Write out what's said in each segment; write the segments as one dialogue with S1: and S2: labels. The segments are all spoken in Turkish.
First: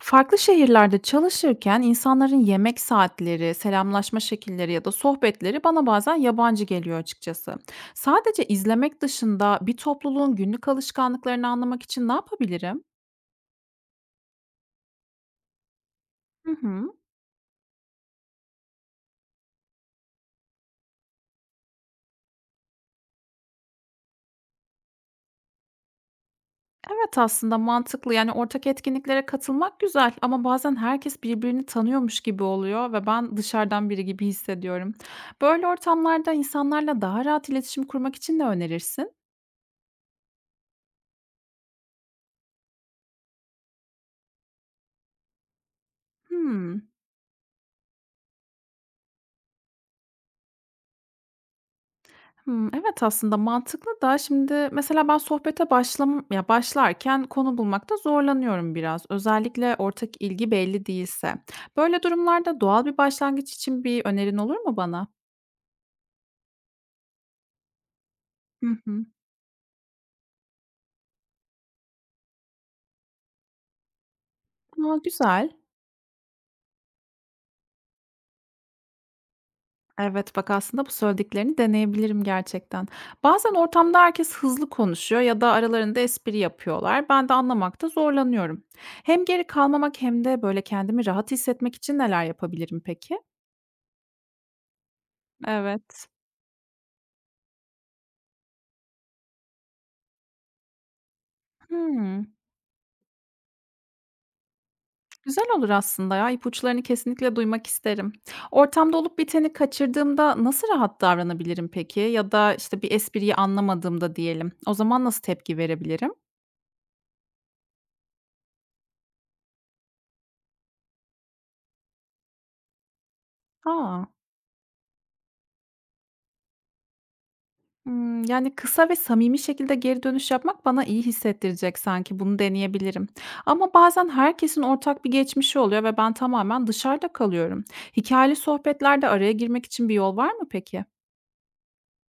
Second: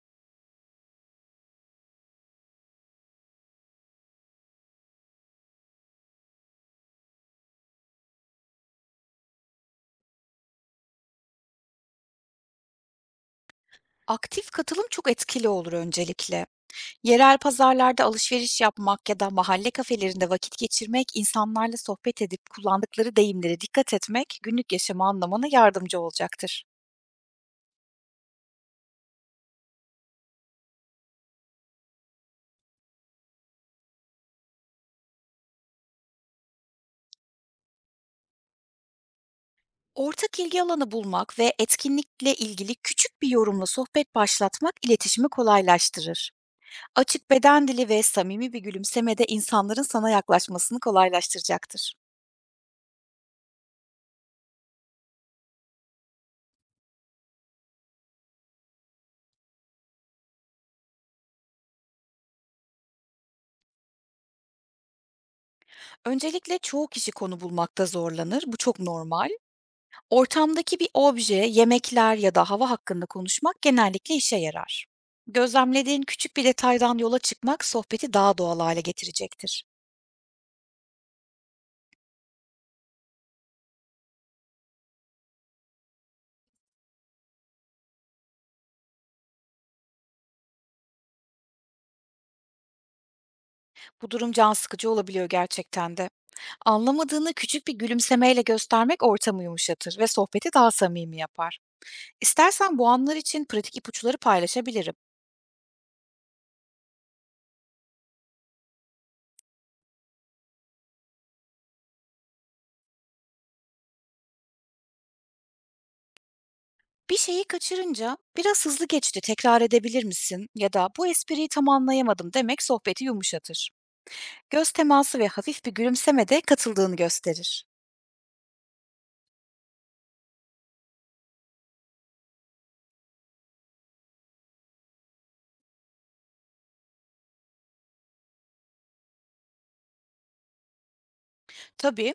S1: Farklı şehirlerde çalışırken insanların yemek saatleri, selamlaşma şekilleri ya da sohbetleri bana bazen yabancı geliyor açıkçası. Sadece izlemek dışında bir topluluğun günlük alışkanlıklarını anlamak için ne yapabilirim?
S2: Aktif katılım çok etkili olur öncelikle.
S1: Hı hı.
S2: Yerel pazarlarda alışveriş yapmak ya da mahalle kafelerinde vakit geçirmek, insanlarla sohbet edip kullandıkları deyimlere dikkat etmek günlük yaşamı anlamana yardımcı olacaktır.
S1: Evet, aslında mantıklı, yani ortak etkinliklere katılmak güzel ama bazen herkes birbirini tanıyormuş gibi oluyor ve ben dışarıdan biri gibi hissediyorum. Böyle ortamlarda insanlarla daha rahat iletişim kurmak için ne önerirsin?
S2: Ortak ilgi alanı bulmak ve etkinlikle ilgili küçük bir yorumla sohbet başlatmak iletişimi kolaylaştırır.
S1: Hmm.
S2: Açık beden dili ve samimi bir gülümseme de insanların sana yaklaşmasını kolaylaştıracaktır.
S1: Hımm, evet, aslında mantıklı da şimdi mesela ben sohbete başlam ya, başlarken konu bulmakta zorlanıyorum biraz. Özellikle ortak ilgi belli değilse. Böyle durumlarda doğal bir başlangıç için bir önerin olur mu bana?
S2: Öncelikle çoğu kişi konu bulmakta zorlanır, bu
S1: Hı
S2: çok
S1: hı.
S2: normal. Ortamdaki bir obje, yemekler ya da hava hakkında konuşmak genellikle işe yarar.
S1: A, güzel.
S2: Gözlemlediğin küçük bir detaydan yola çıkmak sohbeti daha doğal hale getirecektir.
S1: Evet, bak, aslında bu söylediklerini deneyebilirim gerçekten. Bazen ortamda herkes hızlı konuşuyor ya da aralarında espri yapıyorlar. Ben de anlamakta zorlanıyorum. Hem geri kalmamak hem de böyle kendimi rahat hissetmek için neler yapabilirim peki?
S2: Bu durum can sıkıcı olabiliyor gerçekten
S1: Evet.
S2: de. Anlamadığını küçük bir gülümsemeyle göstermek ortamı yumuşatır ve sohbeti daha samimi yapar.
S1: Hımm.
S2: İstersen bu anlar için pratik ipuçları paylaşabilirim.
S1: Güzel olur aslında ya, ipuçlarını kesinlikle duymak isterim. Ortamda olup biteni kaçırdığımda nasıl rahat davranabilirim peki? Ya da işte bir espriyi anlamadığımda diyelim, o zaman nasıl tepki verebilirim?
S2: Bir şeyi kaçırınca "Biraz hızlı geçti, tekrar edebilir misin?" ya da "Bu espriyi tam anlayamadım." demek sohbeti yumuşatır.
S1: A!
S2: Göz teması ve hafif bir gülümseme de katıldığını gösterir.
S1: Hımm, yani kısa ve samimi şekilde geri dönüş yapmak bana iyi hissettirecek sanki, bunu deneyebilirim. Ama bazen herkesin ortak bir geçmişi oluyor ve ben tamamen dışarıda kalıyorum. Hikayeli sohbetlerde araya girmek için bir yol var mı peki?
S2: Tabii,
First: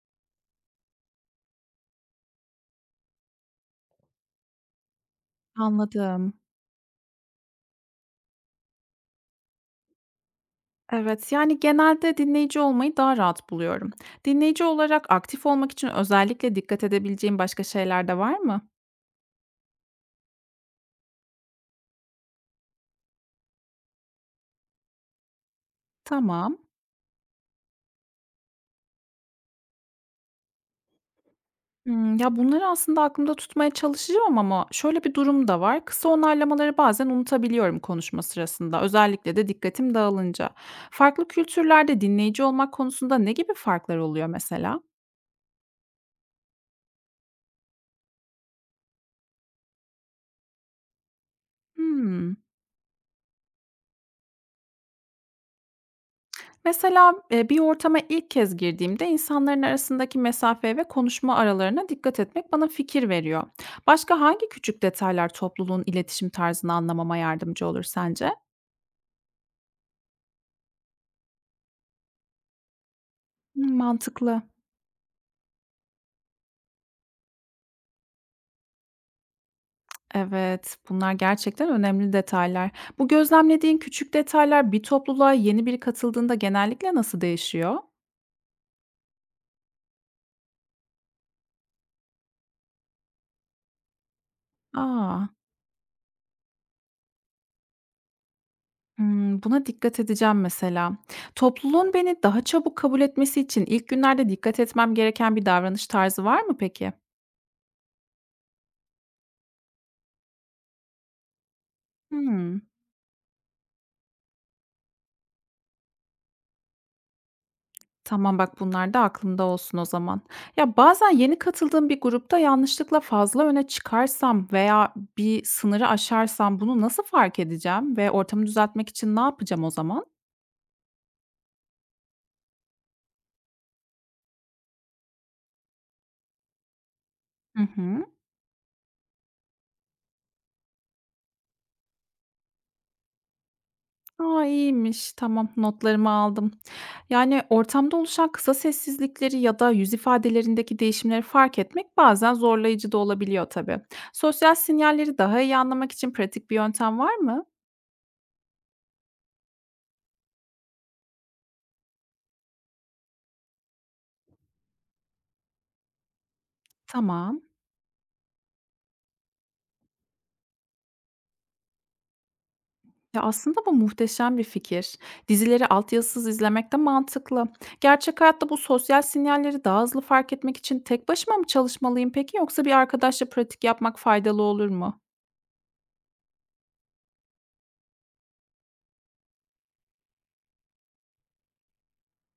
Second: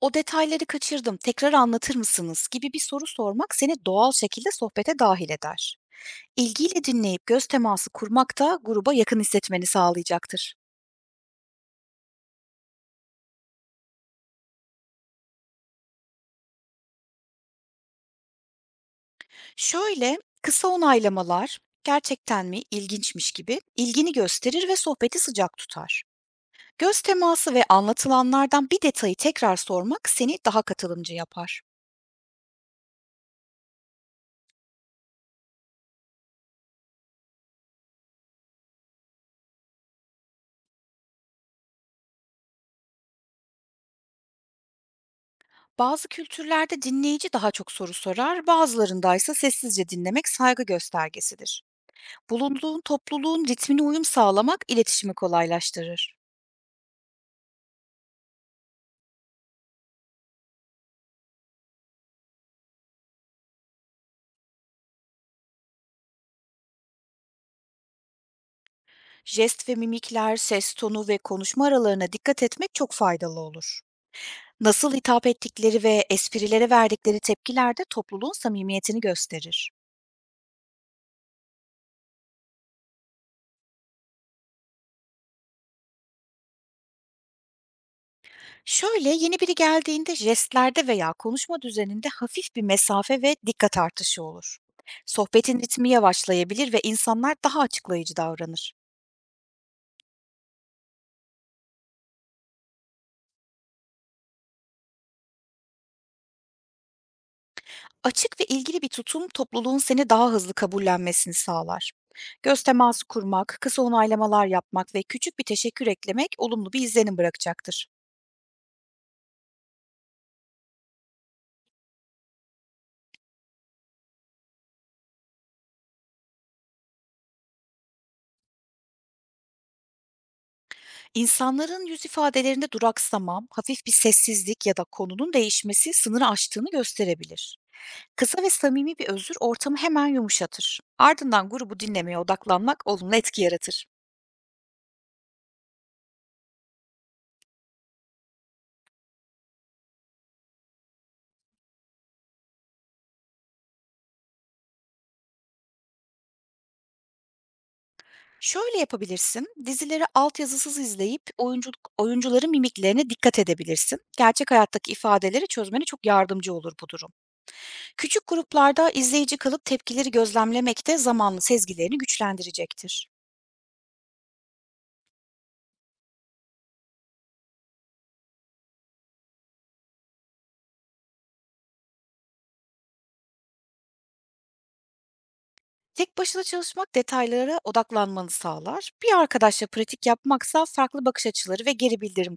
S2: "O detayları kaçırdım, tekrar anlatır mısınız?" gibi bir soru sormak seni doğal şekilde sohbete dahil eder.
S1: Anladım.
S2: İlgiyle dinleyip göz teması kurmak da gruba yakın hissetmeni sağlayacaktır.
S1: Evet, yani genelde dinleyici olmayı daha rahat buluyorum. Dinleyici olarak aktif olmak için özellikle dikkat edebileceğim başka şeyler de var mı?
S2: Şöyle kısa onaylamalar, "Gerçekten mi? İlginçmiş gibi ilgini gösterir ve sohbeti sıcak tutar.
S1: Tamam.
S2: Göz teması ve anlatılanlardan bir detayı tekrar sormak seni daha katılımcı yapar.
S1: Hmm, ya bunları aslında aklımda tutmaya çalışacağım ama şöyle bir durum da var. Kısa onaylamaları bazen unutabiliyorum konuşma sırasında. Özellikle de dikkatim dağılınca. Farklı kültürlerde dinleyici olmak konusunda ne gibi farklar oluyor mesela?
S2: Bazı kültürlerde dinleyici daha çok soru sorar, bazılarındaysa sessizce dinlemek saygı göstergesidir.
S1: Hmm.
S2: Bulunduğun topluluğun ritmine uyum sağlamak iletişimi kolaylaştırır.
S1: Mesela, bir ortama ilk kez girdiğimde insanların arasındaki mesafe ve konuşma aralarına dikkat etmek bana fikir veriyor. Başka hangi küçük detaylar topluluğun iletişim tarzını anlamama yardımcı olur sence?
S2: Jest ve mimikler, ses tonu ve konuşma aralarına dikkat etmek çok faydalı
S1: Hmm,
S2: olur.
S1: mantıklı.
S2: Nasıl hitap ettikleri ve esprilere verdikleri tepkiler de topluluğun samimiyetini gösterir.
S1: Evet, bunlar gerçekten önemli detaylar. Bu gözlemlediğin küçük detaylar bir topluluğa yeni biri katıldığında genellikle nasıl değişiyor?
S2: Şöyle, yeni biri geldiğinde jestlerde veya konuşma düzeninde hafif bir mesafe ve dikkat artışı olur.
S1: Aa,
S2: Sohbetin ritmi yavaşlayabilir ve insanlar daha açıklayıcı davranır.
S1: hımm, buna dikkat edeceğim mesela. Topluluğun beni daha çabuk kabul etmesi için ilk günlerde dikkat etmem gereken bir davranış tarzı var mı peki?
S2: Açık ve ilgili bir tutum topluluğun seni daha hızlı kabullenmesini sağlar.
S1: Hımm.
S2: Göz teması kurmak, kısa onaylamalar yapmak ve küçük bir teşekkür eklemek olumlu bir izlenim bırakacaktır.
S1: Tamam, bak, bunlar da aklımda olsun o zaman. Ya, bazen yeni katıldığım bir grupta yanlışlıkla fazla öne çıkarsam veya bir sınırı aşarsam bunu nasıl fark edeceğim ve ortamı düzeltmek için ne yapacağım o zaman?
S2: İnsanların yüz ifadelerinde duraksama, hafif bir sessizlik ya da konunun değişmesi sınırı aştığını gösterebilir.
S1: Hı hı.
S2: Kısa ve samimi bir özür ortamı hemen yumuşatır. Ardından grubu dinlemeye odaklanmak olumlu etki yaratır.
S1: A, iyiymiş. Tamam, notlarımı aldım. Yani, ortamda oluşan kısa sessizlikleri ya da yüz ifadelerindeki değişimleri fark etmek bazen zorlayıcı da olabiliyor tabii. Sosyal sinyalleri daha iyi anlamak için pratik bir yöntem var mı?
S2: Şöyle yapabilirsin. Dizileri altyazısız izleyip oyunculuk, oyuncuların mimiklerine dikkat edebilirsin. Gerçek hayattaki ifadeleri çözmene çok yardımcı olur bu durum.
S1: Tamam.
S2: Küçük gruplarda izleyici kalıp tepkileri gözlemlemek de zamanlı sezgilerini güçlendirecektir.
S1: Ya, aslında bu muhteşem bir fikir. Dizileri altyazısız izlemek de mantıklı. Gerçek hayatta bu sosyal sinyalleri daha hızlı fark etmek için tek başıma mı çalışmalıyım peki yoksa bir arkadaşla pratik yapmak faydalı olur mu?
S2: Tek başına çalışmak detaylara odaklanmanı sağlar. Bir arkadaşla pratik yapmaksa farklı bakış açıları ve geri bildirim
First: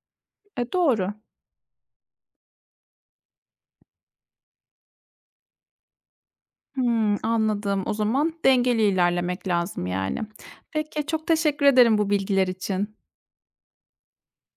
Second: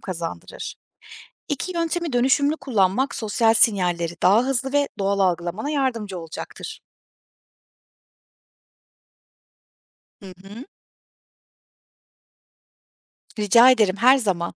S1: E,
S2: kazandırır.
S1: doğru.
S2: İki yöntemi dönüşümlü kullanmak sosyal sinyalleri daha hızlı ve doğal algılamana yardımcı olacaktır.
S1: Hımm, anladım. O zaman dengeli ilerlemek lazım yani.
S2: Hı hı.
S1: Peki, çok teşekkür ederim bu bilgiler için.
S2: Rica ederim, her zaman.